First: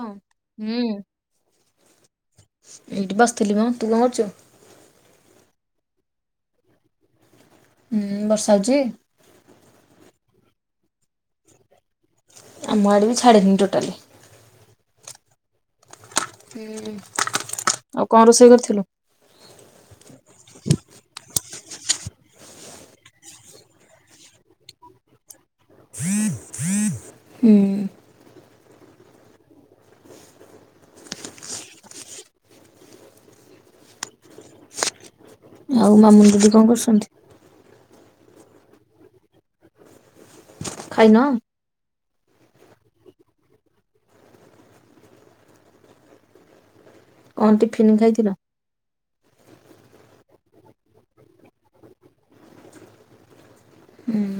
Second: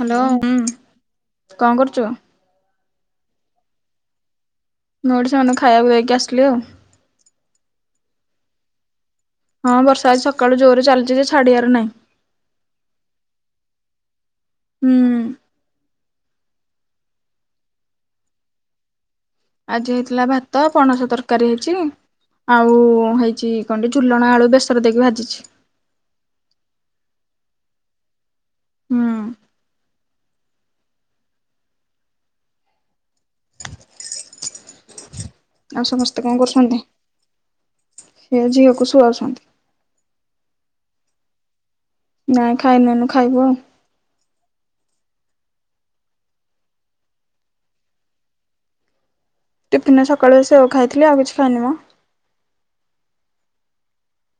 ହଁ, ହୁଁ, କଣ କରୁଛୁ? ଏଇଠି ବସିଥିଲି ମୋ ତୁ କଣ କରୁଛୁ। ନଟ ସେମାନଙ୍କୁ ଖାଇବାକୁ ଦେଇକି ଆସିଲି ଆଉ। ହୁଁ ବର୍ଷା ହଉଚି। ହଁ ବର୍ଷା ହଉଛି, ସକାଳୁ ଜୋରରେ ଚାଲିଛି ଜେ ଛାଡିଆର ନାହିଁ। ଆମ ଆଡ଼େ ବି ଛାଡିନି ଟୋଟାଲି। ହୁଁ। ହୁଁ, ଆଉ କଣ ରୋଷେଇ କରିଥିଲୁ। ଆଜି ହେଇଥିଲା ଭାତ, ପଣସ ତରକାରୀ ହେଇଛି। ଆଉ ହେଇଛି, କଣ କି ଝୁଲଣ ଆଳୁ ବେସର ଦେଇକି ଭାଜିଛି। [inaudible] ହୁଁ। ହୁଁ। [inaudible] ଆଉ ସମସ୍ତେ କଣ କରୁଛନ୍ତି ସେ ଝିଅକୁ ଶୁଆଉଛନ୍ତି। ଖାଇନ। ନାଇଁ ଖାଇନୁ ନୁ ଖାଇବୁ ଆଉ। କଣ ଟିଫିନ୍ ଦେଇଥିଲ। ଟିଫିନ ସକାଳୁ ସେଓ ଖାଇଥିଲି ଆଉ କିଛି ଖାଇନି ମ। ହୁଁ।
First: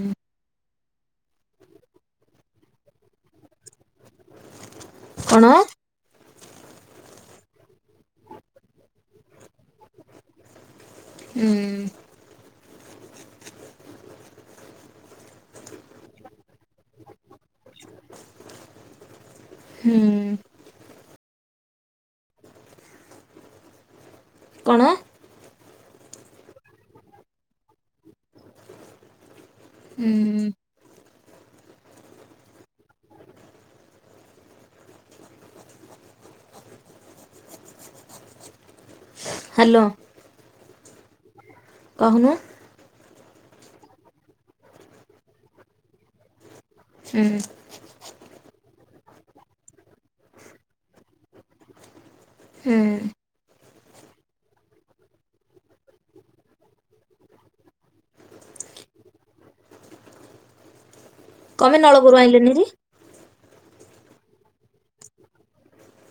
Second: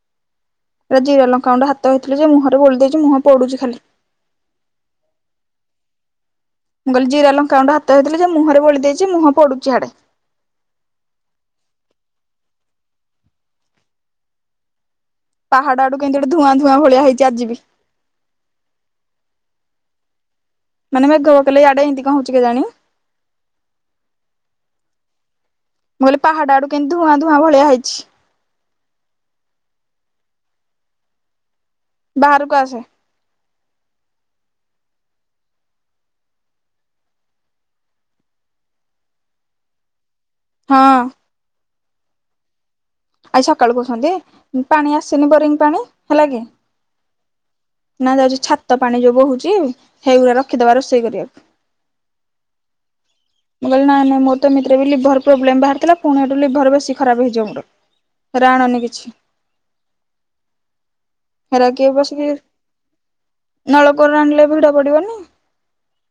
ଆଜି ଲଙ୍କା ଗଣ୍ଡ ହାତ ହେଇଥିଲି ଯେ ମୁହରେ ବୋଳି ଦେଇଛି ମୁହଁ ପୋଡୁଛି ଖାଲି। କଣ। ମୁଁ କହିଲି ଜିରା ଲଙ୍କା ଗଣ୍ଡ ହାତ ହେଇଥିଲି ଯେ ମୁହଁରେ ବଳି ଦେଇଚି ମୁଁ ପଡୁଛି ହାଡେ। ହୁଁ। ପାହାଡ ଆଡୁ କେମିତି ଗୋଟେ ଧୂଆଁ ଧୂଆଁ ଭଳିଆ ହେଇଛି ଆଜି ବି। ହୁଁ। ମାନେ ମା ଗୋ କଲେ ଏଆଡେ ଇମିତି କ ହଉଚି କେଜାଣି। କଣ। ମୁଁ କହିଲି ପାହାଡ ଆଡୁ କେମି ଧଆଁ ଧୂଆଁ ଭଳିଆ ହେଇଛି। ହୁଁ। ବାହାରକୁ ଆସେ। ହାଲୋ। ହଁ। କହୁନ। ଆଜି ସକାଳୁ କହୁଛନ୍ତି ପାଣି ଆସିନି ବୋରିଂ ପାଣି ହେଲା କି। ହୁଁ। ନା ଯାଉଚି ଛାତ ପାଣି ଯୋଉ ବହୁଚି ସେଇଗୁଡା ରଖିଦବା ରୋଷେଇ କରିବାକୁ। ହୁଁ। ମୁଁ କଇଲି ନାଇଁ ନାଇଁ ମୋ ତ ଏମିତିରେ ବି ଲିଭର ପ୍ରୋବ୍ଲେମ ବାହାରଥିଲା ପୁଣି ଏଠୁ ଲିଭର ବେଶୀ ଖରାପ ହେଇଯିବ ମୋର। ହେରା ଆଣନି କିଛି ହେରା କଣ ପାଇଁ କିଏ ନଳକୂଅରୁ ବସିକି। ଆଣିଲେନି ହେରି? ନଳକୂଅରୁ ଆଣିଲେ ଭିଡ ପଡିବନି।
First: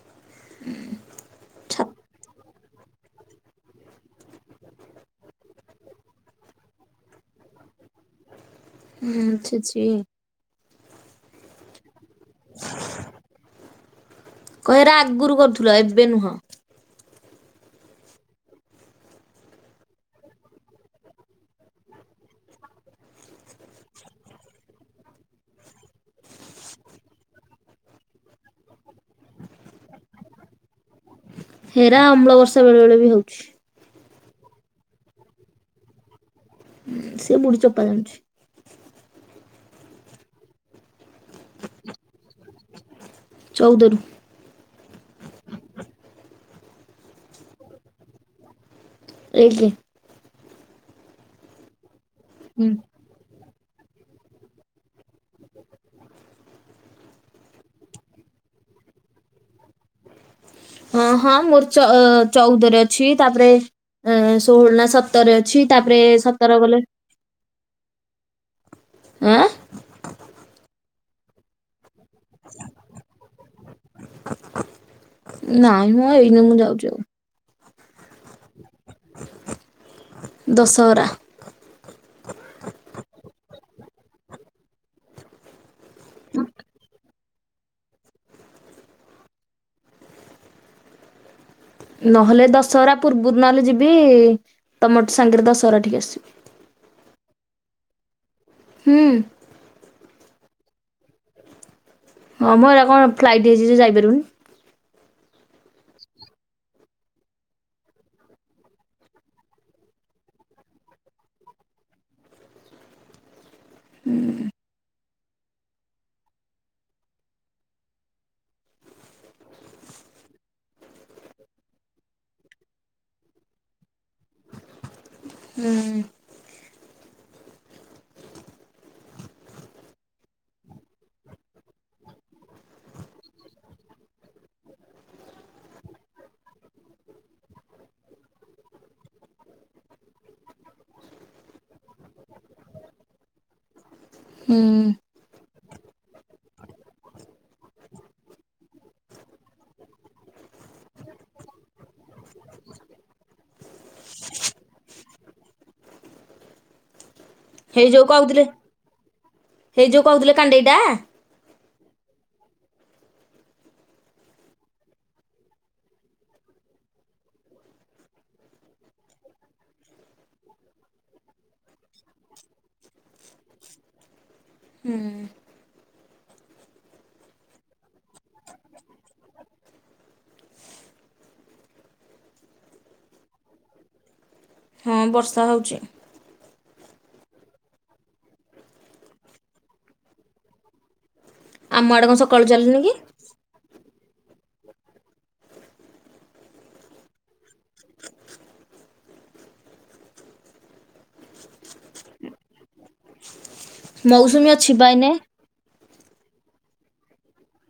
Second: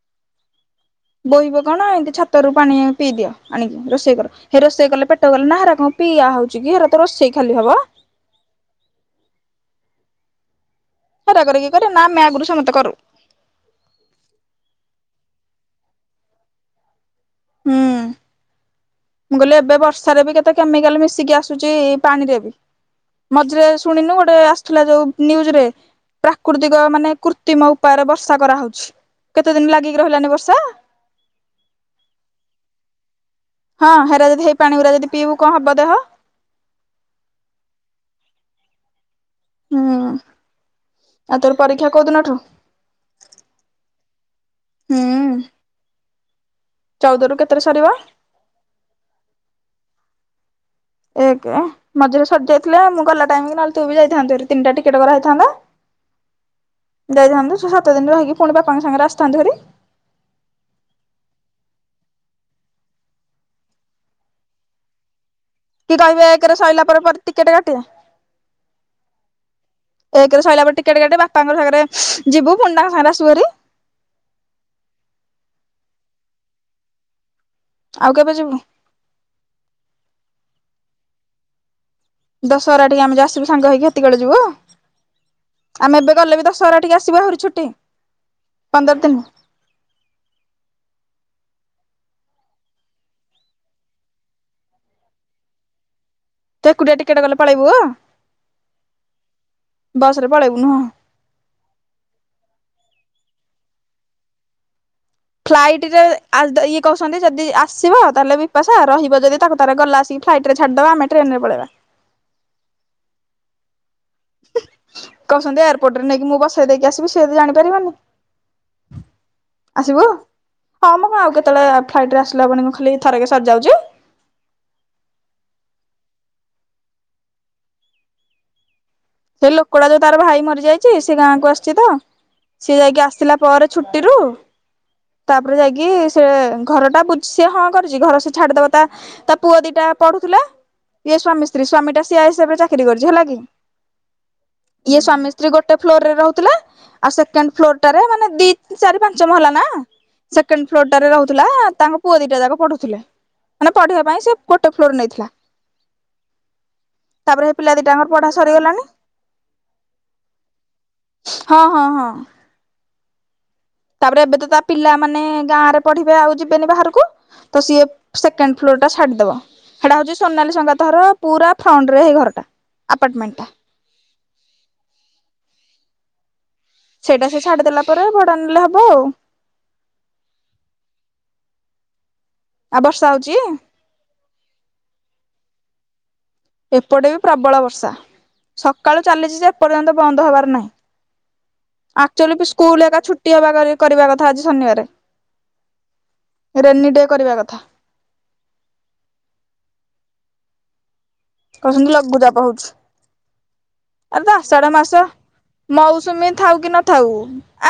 [inaudible] ବୋହିିବ ଛା କଣ ଏମିତି ଛାତରୁ ପାଣି ପିଇଦିଅ ଆଣିକି ରୋଷେଇ କର। ହେ ରୋଷେଇ କଲେ ପେଟ କଲେନା ହେରା କଣ ପିଇଆ ହଉଛି କି ହେରା ତ ରୋଷେଇ ଖାଲି ହବ। ହୁଁ ଛି ଛି। ହେରା କରିକିଏ କରେ ନା ଆମେ ଆଗରୁ ସମସ୍ତେ କରୁ। କ ହେରା ଆଗରୁ କରୁଥୁଲ ଏବେ ନୁହଁ। ହୁଁ। ମୁଁ କଲେ ଏବେ ବର୍ଷାରେ ବି କେତେ କେମିକାଲ ମିଶିକି ଆସୁଚି ପାଣିରେ ବି। ମଝିରେ ଶୁଣିନୁ ଗୋଟେ ଆସୁଥିଲା ଯୋଉ ନିୟୁଜରେ। ପ୍ରାକୃତିକ ମାନେ କୃତ୍ରିମ ଉପାୟରେ ବର୍ଷା କରାହଉଛି କେତେ ଦିନି ଲାଗିକି ରହିଲାନି ବର୍ଷା। ହେରା ଅମ୍ଳ ବର୍ଷା ବେଳେ ବେଳେ ବି ହଉଛି। ହଁ ହେରା ଯଦି ହେଇ ପାଣି ଗୁରା ଯଦି ପିଇବୁ କଣ ହବ ଦେହ। ହୁଁ ସେ ବୁଢି ଚୋପା ଜାଣୁଛି। ହୁଁ ଆଉ ତୋର ପରୀକ୍ଷା କୋଉ ଦିନଠୁ। ଚଉଦରୁ। ହୁଁ ଚଉଦରୁୁ କେତେରେ ସରିବ ଏ୍ଞ ଏକ ମଝିରେ ସରି ହୁଁ। ଯାଇଥିଲେ ମୁଁ ଗଲା ଟାଇମ କି ନହେଲେ ତୁ ବି ଯାଇଥାନ୍ତୁ ତିନିଟା ଟିକେଟ କରା ହେଇଥାନ୍ତା। ଯାଇଥାନ୍ତୁ ଛ, ସାତ ଦିନ ରହିକି ପୁଣି ବାପାଙ୍କ ସାଙ୍ଗରେ ଆସିଥାନ୍ତୁ ଘରି ହଁ ହଁ ମୋର ଚଉଦରେ ଅଛି ତାପରେ ଷୋହଳ ନା ସତର, ତୋର ବି ଅଛି ତା କି କହିବେ ଏକରେ ସରିଲା ପରେ ପରେ ଟିକେଟ କାଟିବେ। ଆଁ ଏ ସରିଲା ପରେ ଟିକେଟ କାଟି ବାପାଙ୍କ ସାଙ୍ଗରେ ଯିବୁ ପଣ୍ଡାଙ୍କ ସାଙ୍ଗରେ ଆସିବୁ ବାହାରି ନାଇଁମ ଏଇନି ମୁଁ ଯାଉଛି ଆଉ ଆଉ କେବେ ଯିବୁ? ଦଶହରା ଦଶହରା ଟିକେ ଆମେ ଆସୁ ସାଙ୍ଗ ହେକି ସେତିକିବେଳେ ଯିବୁ। ଆମେ ଏବେ ଗଲେ ବି ଦଶହରା ଟିକେ ଆସିବୁ ଆହୁରି ଛୁଟି ପନ୍ଦର ଦିନ ନହେଲେ ଦଶହରା ପୂର୍ବରୁ ନହେଲେ ଯିବି ତମ ସାଙ୍ଗରେ ଦଶହରା ଟିକେ ଆସିବି। ତୁ ଏକୁଟିିଆ ଟିକେଟ ଗଲେ ପଳେଇବୁ, ହୁ ବସ ରେ ପଳେଇବୁ ନୁହଁ? ହଁ ମୋର କଣ ଫ୍ଲାଇଟ୍ ହେଇଛି ଯେ ଯାଇପାରୁନି ଫ୍ଲାଇଟରେ ଇଏ କହୁଛନ୍ତି ଯଦି ଆସିବ ତାହେଲେ ବିପାସା ରହିବ ଯଦି ତାକୁ ତାର ଗଲା ଆସିକି ଫ୍ଲାଇଟରେ ଛାଡ଼ିଦବା ଆମେ ଟ୍ରେନ ରେ ପକେଇବା ହୁଁ କହୁଛନ୍ତି ଏୟାରପୋର୍ଟ ରେ ନେଇକି ମୁଁ ବସେଇ ଦେଇକି ଆସିବି ସେ ତ ଜାଣିପାରିବନି। ଆସିବୁ ହଁ ମ ଆଉ କେତେବେଳେ ଫ୍ଲାଇଟ ରେ ଆସିଲାବେଳେ ଖାଲି ଥରକେ ସରି ଯାଉଛି। ହୁଁ। ସେ ଲୋକଟା ଯୋଉ ତାର ଭାଇ ମରିଯାଇଛି ସେ ଗାଁକୁ ଆସିଛି ତ ସିଏ ଯାଇକି ଆସିଥିଲା ପରେ ଛୁଟିରୁୁ ତାପରେ ଯାଇକି ସେ ଘରଟା ବୁଝିଛି ସିଏ ହଁ କରିଛି ଘର ସେ ଛାଡିଦବ ତା ତା ପୁଅ ଦିଟା ପଢୁଥିଲେ ଇଏ ସ୍ଵାମୀ ସ୍ତ୍ରୀ ସ୍ଵାମୀଟା ସିଆସିହିବରେ ଚାକିରି କରିଛି ହେଲା କି? ହୁଁ ଇଏ ସ୍ଵାମୀ ଗୋଟେ ଫ୍ଲୋରରେ ରହୁଥିଲେ ଆଉ ସେକେଣ୍ଡ ଫ୍ଲୋର ଟାରେ ମାନେ ଦି ଚାରି ପାଞ୍ଚ ମହଲା ନା ସେକେଣ୍ଡ ଫ୍ଲୋରଟାରେ ରହୁଥିଲା ତାଙ୍କ ପୁଅ ଦିଟା ଯାକ ପଢୁଥିଲେ। ମାନେ ପଢିବା ପାଇଁ ସେ ଗୋଟେ ଫ୍ଲୋର ନେଇଥିଲା। ତାପରେ ସେ ପିଲା ହେଇ ଯୋଉ ଦିଟାଙ୍କର ପଢା କହୁଥିଲେ ସରିଗଲାଣି ହେଇ ଯୋଉ କହୁଥିଲେ କାଣ୍ଡେଇଟା ହଁ, ହଁ, ହଁ ତାପରେ ଏବେ ତ ତା ପିଲାମାନେ ଗାଁରେ ପଢ଼ିବେ ଆଉ ଯିବେନି ବାହାରକୁ ତ ସିଏ ସେକେଣ୍ଡ ଫ୍ଲୋରଟା ଛାଡ଼ିଦବ ସେଇଟା ହଉଛି ସୋନାଲି ସଂଘାତ ର ପୁରା ଫ୍ରଣ୍ଟରେ ଏଇ ଘରଟା ଆପାର୍ଟମେଣ୍ଟଟା ହୁଁ ସେଇଟା ସେ ଛାଡିଦେଲା ପରେ ଭଡା ନେଲେ ହବ ଆଉ ଆଉ ବର୍ଷା ହଉଛି? ହଁ ବର୍ଷା ହେଉଛି। ଏପଟେ ବି ପ୍ରବଳ ବର୍ଷା ସକାଳୁ ଚାଲିଛି ଯେ ଏପର୍ଯ୍ୟନ୍ତ ବନ୍ଦ ହବାର ନାହିଁ। ଆମ ଆଡେ କଣ ଆଚଲୁ ସକାଳୁ ଫ ଚାଲିନି ସ୍କୁଲ ହେ କି ଏକ ଛୁଟ୍ ଟିଅ ବା କରିବା କଥା ଆଜି ଶନିବାର, ରେନିଡେ କରିବା କଥା। କହୁଛନ୍ତି ଲଘୁଚାପ ହଉଛି, ଆରେ ତ ମୌସୁମୀ ଆଷାଢ଼ ଅଛି ବା ମାସ। ଏଇନେ ମୌସୁମୀ ଥାଉ କି ନଥାଉ?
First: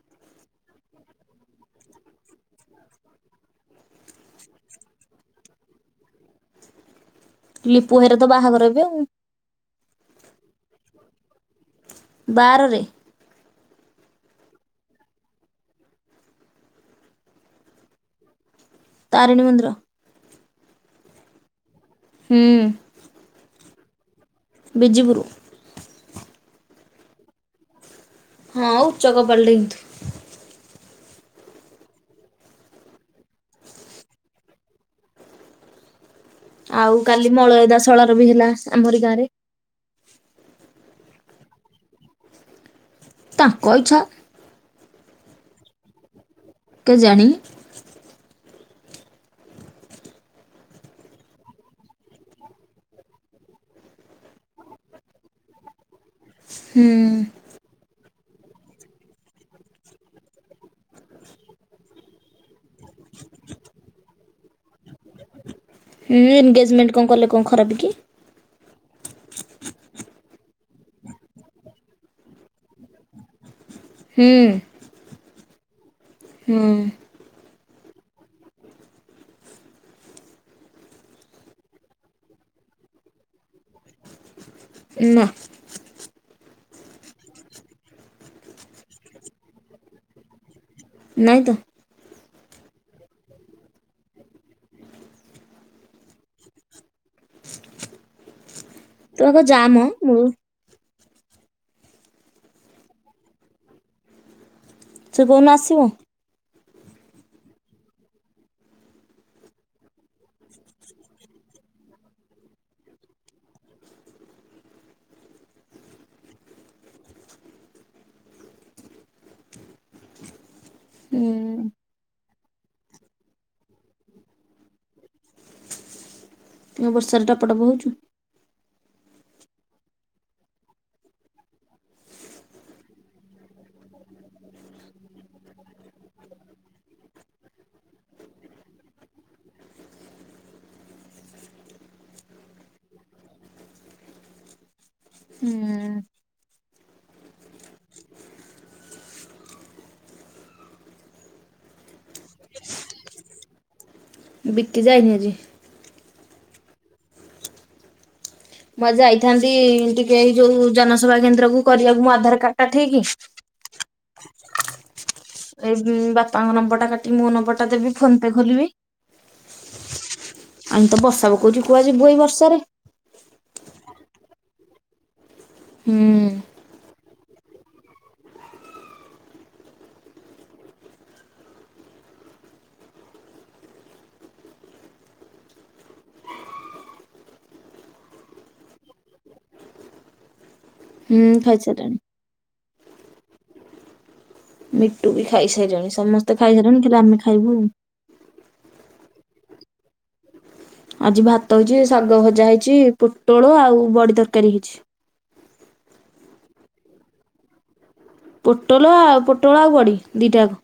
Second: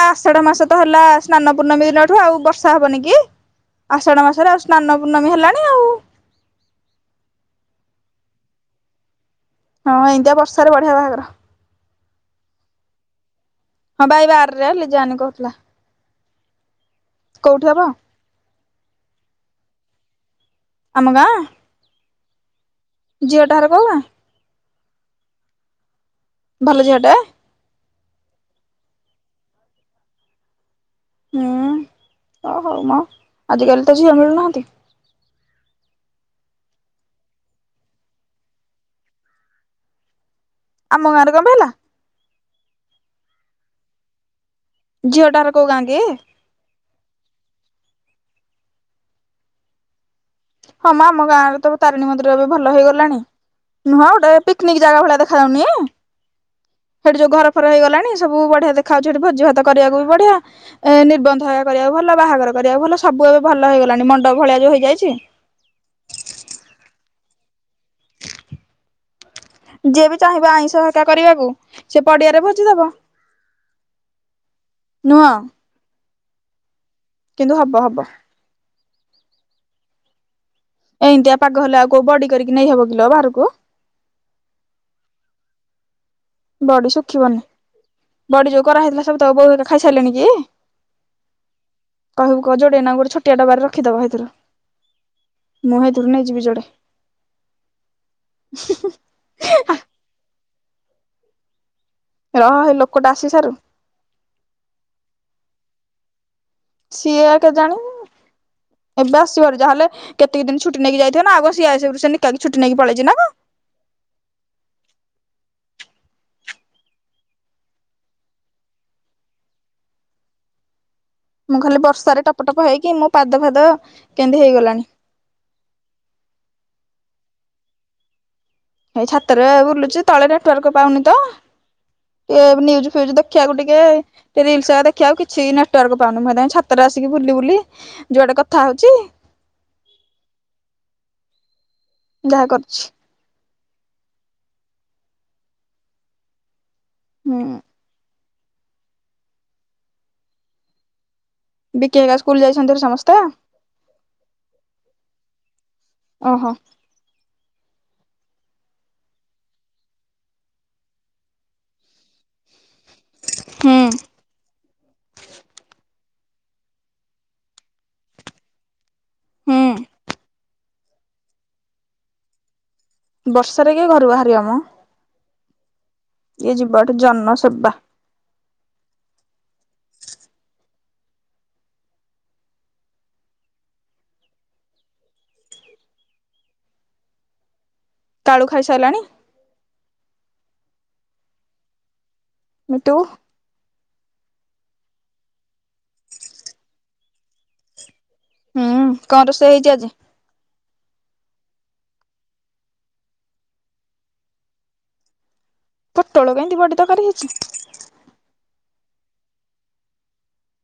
ଆ ଆଷାଢ଼ ମାସ ତ ହେଲା ସ୍ନାନ ପୂର୍ଣ୍ମମି ଦିନଠୁ ଆଉ ବର୍ଷା ହବନି କି? ଆଷାଢ଼ ମାସରେ ଆଉ ସ୍ନାନ ପୂର୍ଣ୍ଣମୀ ହେଲାଣି ଆଉ। ଲିପୁଭାଇର ତ ବାହାଘର ଏବେ ଆଉ। ହଁ ଏମତିଆ ବର୍ଷାରେ ବଢ଼ିଆ ବାହାଘର। ବାଆରରେ। ହଁ ଭାଇ ବାରରେ ଲିଜାରାନୀ କହୁଥିଲା। କୋଉଠି ହବ? ତାରିଣୀ ମନ୍ଦୀର। ଆମ ଗାଁ? ହୁଁ ଝିଅଟା ହର କୋଉ ଗାଁ? ବିଜିପୁର। ଭଲ ଝିଅଟା? ହଁ ଆଉ ଉଚ୍ଚ କପାଳଟେ କିନ୍ତୁ। ହୁଁ ଓ ହଉ ମ ଆଜିକାଲି ତ ଝିଅ ମିଳୁନାହାନ୍ତି। ଆଉ କାଲି ମଳୟ ତା ଶଳାର ବି ହେଲା ଆମରି ଗାଁରେ। ଆମ ଗାଁରେ ତମ୍ଭେ ହେଲା। ତାଙ୍କ ଇଚ୍ଛା। ଝିଅଟାହର କୋଉ ଗାଁ କି? କେଜାଣି? ହଁ ମ ଆମ ଗାଁରେ ତ ତାରିଣୀ ମନ୍ଦିର ଏବେ ଭଲ ହେଇଗଲାଣି। ନୁହଁ ଗୋଟେ ପିକନିକ୍ ଜାଗା ଭଳିଆ ଦେଖା ଯାଉନି, ହୁଁ ସେଠି ଯୋଉ ଘର ଫର ହେଇଗଲାଣି ସବୁ ବଢିଆ ଦେଖାହଉଛି ସେଠି ଭୋଜି ଭାତ କରିବାକୁ ବି ବଢିଆ। ଏ ନିର୍ବନ୍ଧ ହେଇ କରିବାକୁ ଭଲ ବାହାଘର କରିବାକୁ ଭଲ ସବୁ ଏବେ ଭଲ ହେଇଗଲାଣି ମଣ୍ଡପ ଭଳିଆ ଯୋଉ ହେଇଯାଇଛି। ଉଁ ଏଙ୍ଗେଜମେଣ୍ଟ କଣ କଲେ କଣ ଖରାପ କି? ଯିଏ ବି ଚାହିଁବ ଆଇଁଷ ଏକା କରିବାକୁ ସିଏ ପଡିଆରେ ଭୋଜିଦବ। ହୁଁ ନୁହଁ। ହୁଁ କିନ୍ତୁ ହବ ହବ। ଏଇଁତିଆ ପାଗ ହେଲେ ଆଉ କୋଉ ବଡ଼ି କରିକି ନେଇହବ କିଲୋ ବାହାରକୁ? ନାଁ ବଡ଼ି ଶୁଖିବନି ବଡ଼ି ଯୋଉ କରାହେଇଥିଲା ସବୁ ତୋ ବୋଉ ଖାଇସାଇଲେଣି କି? ନାଇଁ ତ। କହିବୁ କୋଉ ଯୋଡ଼ି ନା ଗୋଟେ ଛୋଟିଆ ଡବାରେ ରଖିଦବ ହେଇଥିରୁ। ମୁଁ ହେଇଥିରୁ ନେଇଯିବି ଯୋଡେ। ତ ଆଗ ଯାମ ମୁଁ। ରହ ହେଇ ଲୋକଟା ଆସିସାରୁ। ସେ କଉନ୍ନ ଆସିବ? ସିଏ ଆ କେଜାଣି ଏବେ ଆସିବାର ଯାହେଲେ କେତିକି ଦିନ ଛୁଟି ନେଇକି ଯାଇଥିବେ ନା ଆଉ କଣ ସିଏ ଆସିବ ସେମିତି କେତେ ଛୁଟି ନେଇକି ପଳେଇଛି ନା କଣ? ମୁଁ ଖାଲି ହୁଁ ବର୍ଷାରେ ଟପଟପ ହେଇକି ମୋ ପାଦ ଫାଦ କେମିତି ହେଇଗଲାଣି। ଆ ବର୍ଷାରେ ଟପ ଟପ ହଉଚୁ। ଏଇ ଛାତେରେ ବୁଲୁଚି ତଳେ ନେଟୱାର୍କ ପାଉନି ତ। ଟିକେ ନ୍ୟୁଜ ଫିଉଜ ଦେଖିଆକୁ ଟିକେ। ରିଲସ ହେରିକା ଦେଖିବାକୁ କିଛି ନେଟୱର୍କ ପାଉନି, ମୁଁ ସେଥିପାଇଁ ଛାତରେ ଆସିକି ବୁଲି ବୁଲି। ଯୁଆଡେ କଥା ହଉଚି। ଯାହା କରୁଚି। ହୁଁ। ହୁଁ। ବିକି ହେରିକା ସ୍କୁଲ ଯାଇଚନ୍ତି ସମସ୍ତେ? ବିିକି ଯାଇନି ଆଜି। ଓହୋ। ମୁଁ ଆଜି ଯାଇଥାନ୍ତି ଟିକେ ଏଇ ଯୋଉ ଜନସେବା କେନ୍ଦ୍ର କୁ କରିଆକୁ ମୋ ଆଧାର କାର୍ଡଟା ଠିକ୍। ହୁଁ। ଏ ବାପାଙ୍କ ନମ୍ବର ଟା କାଟି ମୋ ନମ୍ବର ଟା ଦେବି ଫୋନ ପେ ଖୋଲିବି। ହୁଁ। ଆମ ତ ବର୍ଷା ପକଉଚି କୁଆଡେ ଯିବୁ ଏଇ ବର୍ଷାରେ। ବର୍ଷାରେ କିଏ ଘରୁ ବାହାରିବ ମ। ହୁଁ। ଇଏ ଯିବ ଏଠି ଜନ ସେବା। କାଳୁ ଖାଇସାରିଲାଣି? ହୁଁ ଖାଇସାରିଲାଣି। ମିଟୁ? ମିଟୁ ବି ଖାଇସାରିଲାଣି। ସମସ୍ତେ ଖାଇସାରିଲେଣି ଖାଲି ଆମେ ଖାଇବୁ ଆଉ। ହୁଁ କଣ ରୋଷେଇ ହେଇଚି ଆଜି? ଆଜି ଭାତ ହେଇଚି, ଶାଗ ଭଜା ହେଇଚି, ପୋଟଳ ଆଉ ବଡି ତରକାରୀ ହେଇଚି। ପୋଟଳ କେମିତି ବଡି ତରକାରୀ ହେଇଚି? ପୋଟଳ ଆଉ ପୋଟଳ ଆଉ ବଡି ଦିଟା କୁ।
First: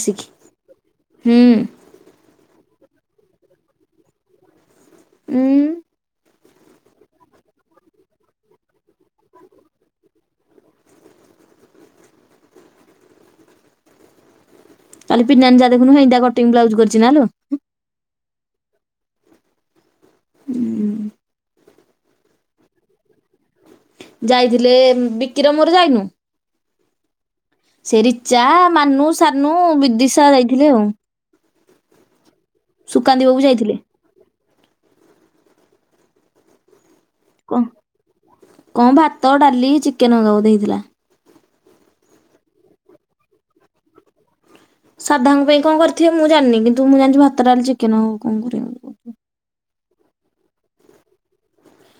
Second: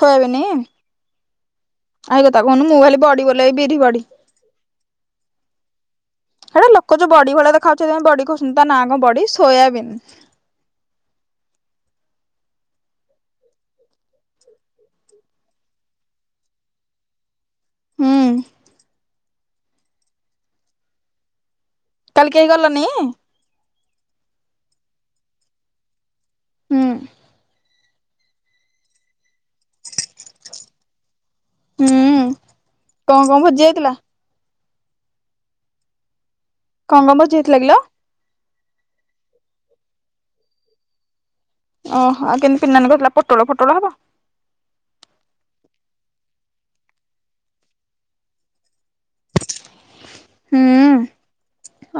ସୋୟାବିନିି? ଆ ସେଇ କଥା କହୁନୁ ମୁଁ ଭାବିଲି ବଡି ବୋଲି ଏଇ ବିରି ବଡି। ଉଁ। ହେଟା ଲୋକ ଯୋଉ ବଡି ଭଳିଆ ଦେଖାଯାଉଚି ସେଥିପାଇଁ ବଡି କହୁଚନ୍ତି, ତା ନା କଣ ବଡି ସୋୟାବିନ୍। [unintelligible] ହୁଁ। ହୁଁ। କାଲି କେହି ଗଲନି? ଯାଇଥିଲେ? ବିକିର ମୋର ଯାଇନୁ। ହୁଁ। ସେ ରୀଚା, ମାନୁ, ସାନୁ, ବିଦିଶା ଯାଇଥିଲେ ଆଉ। ହୁଁ। କଣ ସୁକାନ୍ତି କଣ ବାବୁ ବି ଭୋଜି ଯାଇଥିଲେ। ହେଇଥିଲା କଣ କଣ ଭୋଜି ହେଇଥିଲା କିଲ? କଣ ଭାତ, ଡାଲି, ଚିକେନ ବଧେ ହେଇଥିଲା। ଅହ, ଆଉ କେମିତି ପିନ୍ ନାନୀ କହୁଥିଲା ପୋଟଳ ଫୋଟଳ ହବ। ସାଧାଙ୍କ ପାଇଁ କଣ କରିଥିବେ ମୁଁ ଜାଣିନି। କିନ୍ତୁ ମୁଁ ଜାଣିଚି ଭାତ, ଡାଲି, ଚିକେନ ଆଉ କଣ କରିବେ। ହୁଁ।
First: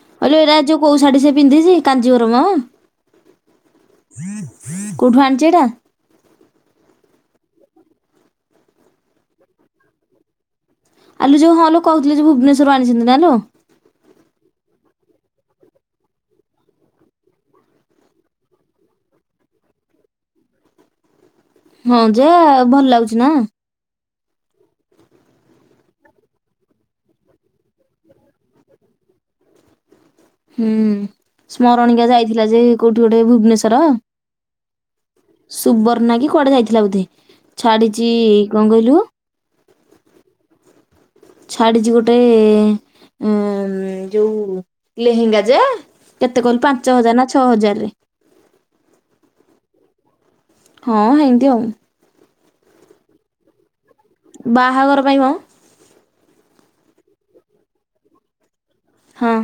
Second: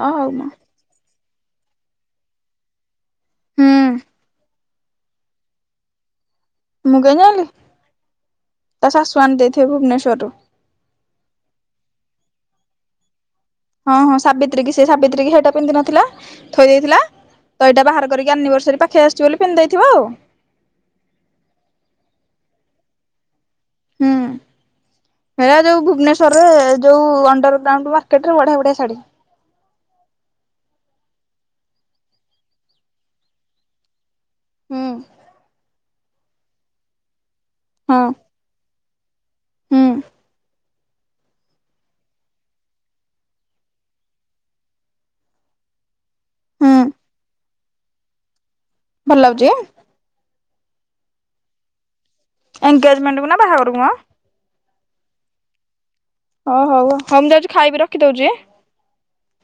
ଅ ହଉ ହଇଲୋ ମ ଏରା ଯୋଉ କୋଉ ଶାଢୀ ସେ ପିନ୍ଧିଚି? ହୁଁ କାଞ୍ଜିବରମ। କଉଠୁ ଆଣିଚି ଏଟା? ମୁଁ କେନ୍ତି ଜାଣିଲି ତା ଶାଶୁ ଆଣି ଦେଇଥିବେ ଭୁବନେଶ୍ଵରରୁ। ଆଲୋ ଯୋଉ ହଁ ଲୋ କହୁଥିଲି ଯେ ଭୁବନେଶ୍ୱରରୁ ଆଣିଛନ୍ତି ନା ଲୋ? ହଁ ହଁ ସାବିତ୍ରୀକିସେ ସାବିତ୍ରୀ ହେଇଟା ପିନ୍ଧି ନଥିଲା ଥୋଇ ଦେଇଥିଲା ତ ଏଇଟା ବାହାର କରିକି ଆନିଭର୍ସେରି ପାଖେଇ ଆସୁଛି ବୋଲି ପିନ୍ଧଦେଥିବ ଆଉ। ହଁ ଯେ ଭଲ ଲାଗୁଛି ନା? ହୁଁ। ହେରା ଯୋଉ ଭୁବନେଶ୍ୱରରେ ଯୋଉ ଅଣ୍ଡରଗ୍ରାଉଣ୍ଡ ମାର୍କେଟରେ ବଢିଆ ବଢିଆ ଶାଢୀ। ହୁଁ ସ୍ମରଣିକା ଯାଇଥିଲା ଯେ କୋଉଠି ଗୋଟେ ଭୁବନେଶ୍ଵର ହୁଁ ସୁବର୍ଣ୍ଣ କି କୁଆଡେ ଯାଇଥିଲା ବୋଧେ। ହଁ ଛାଡିଛି କଣ କହିଲୁ ହୁଁ। ଛାଡିଚି ଗୋଟେ ଏଁ ଯୋଉ ଲେହେଙ୍ଗା ଯୋ କେତେ କହିଲୁ ହୁଁ ପାଞ୍ଚ ହଜାର ନା ଛଅ ହଜାରରେ। ଭଲ ଲାଗୁଚି କେ? ହଁ ହେନ୍ତି ଆଉ। ଏଙ୍ଗେଜମେଣ୍ଟ କୁ ନା ବାହାଘର କୁ ମ? ବାହାଘର ପାଇଁ ନୁଁହ ହଉ ହଉ ହଉ ମୁଁ ଯାଉଚି ଖାଇବି ରଖିଦଉଚି। ହଁ।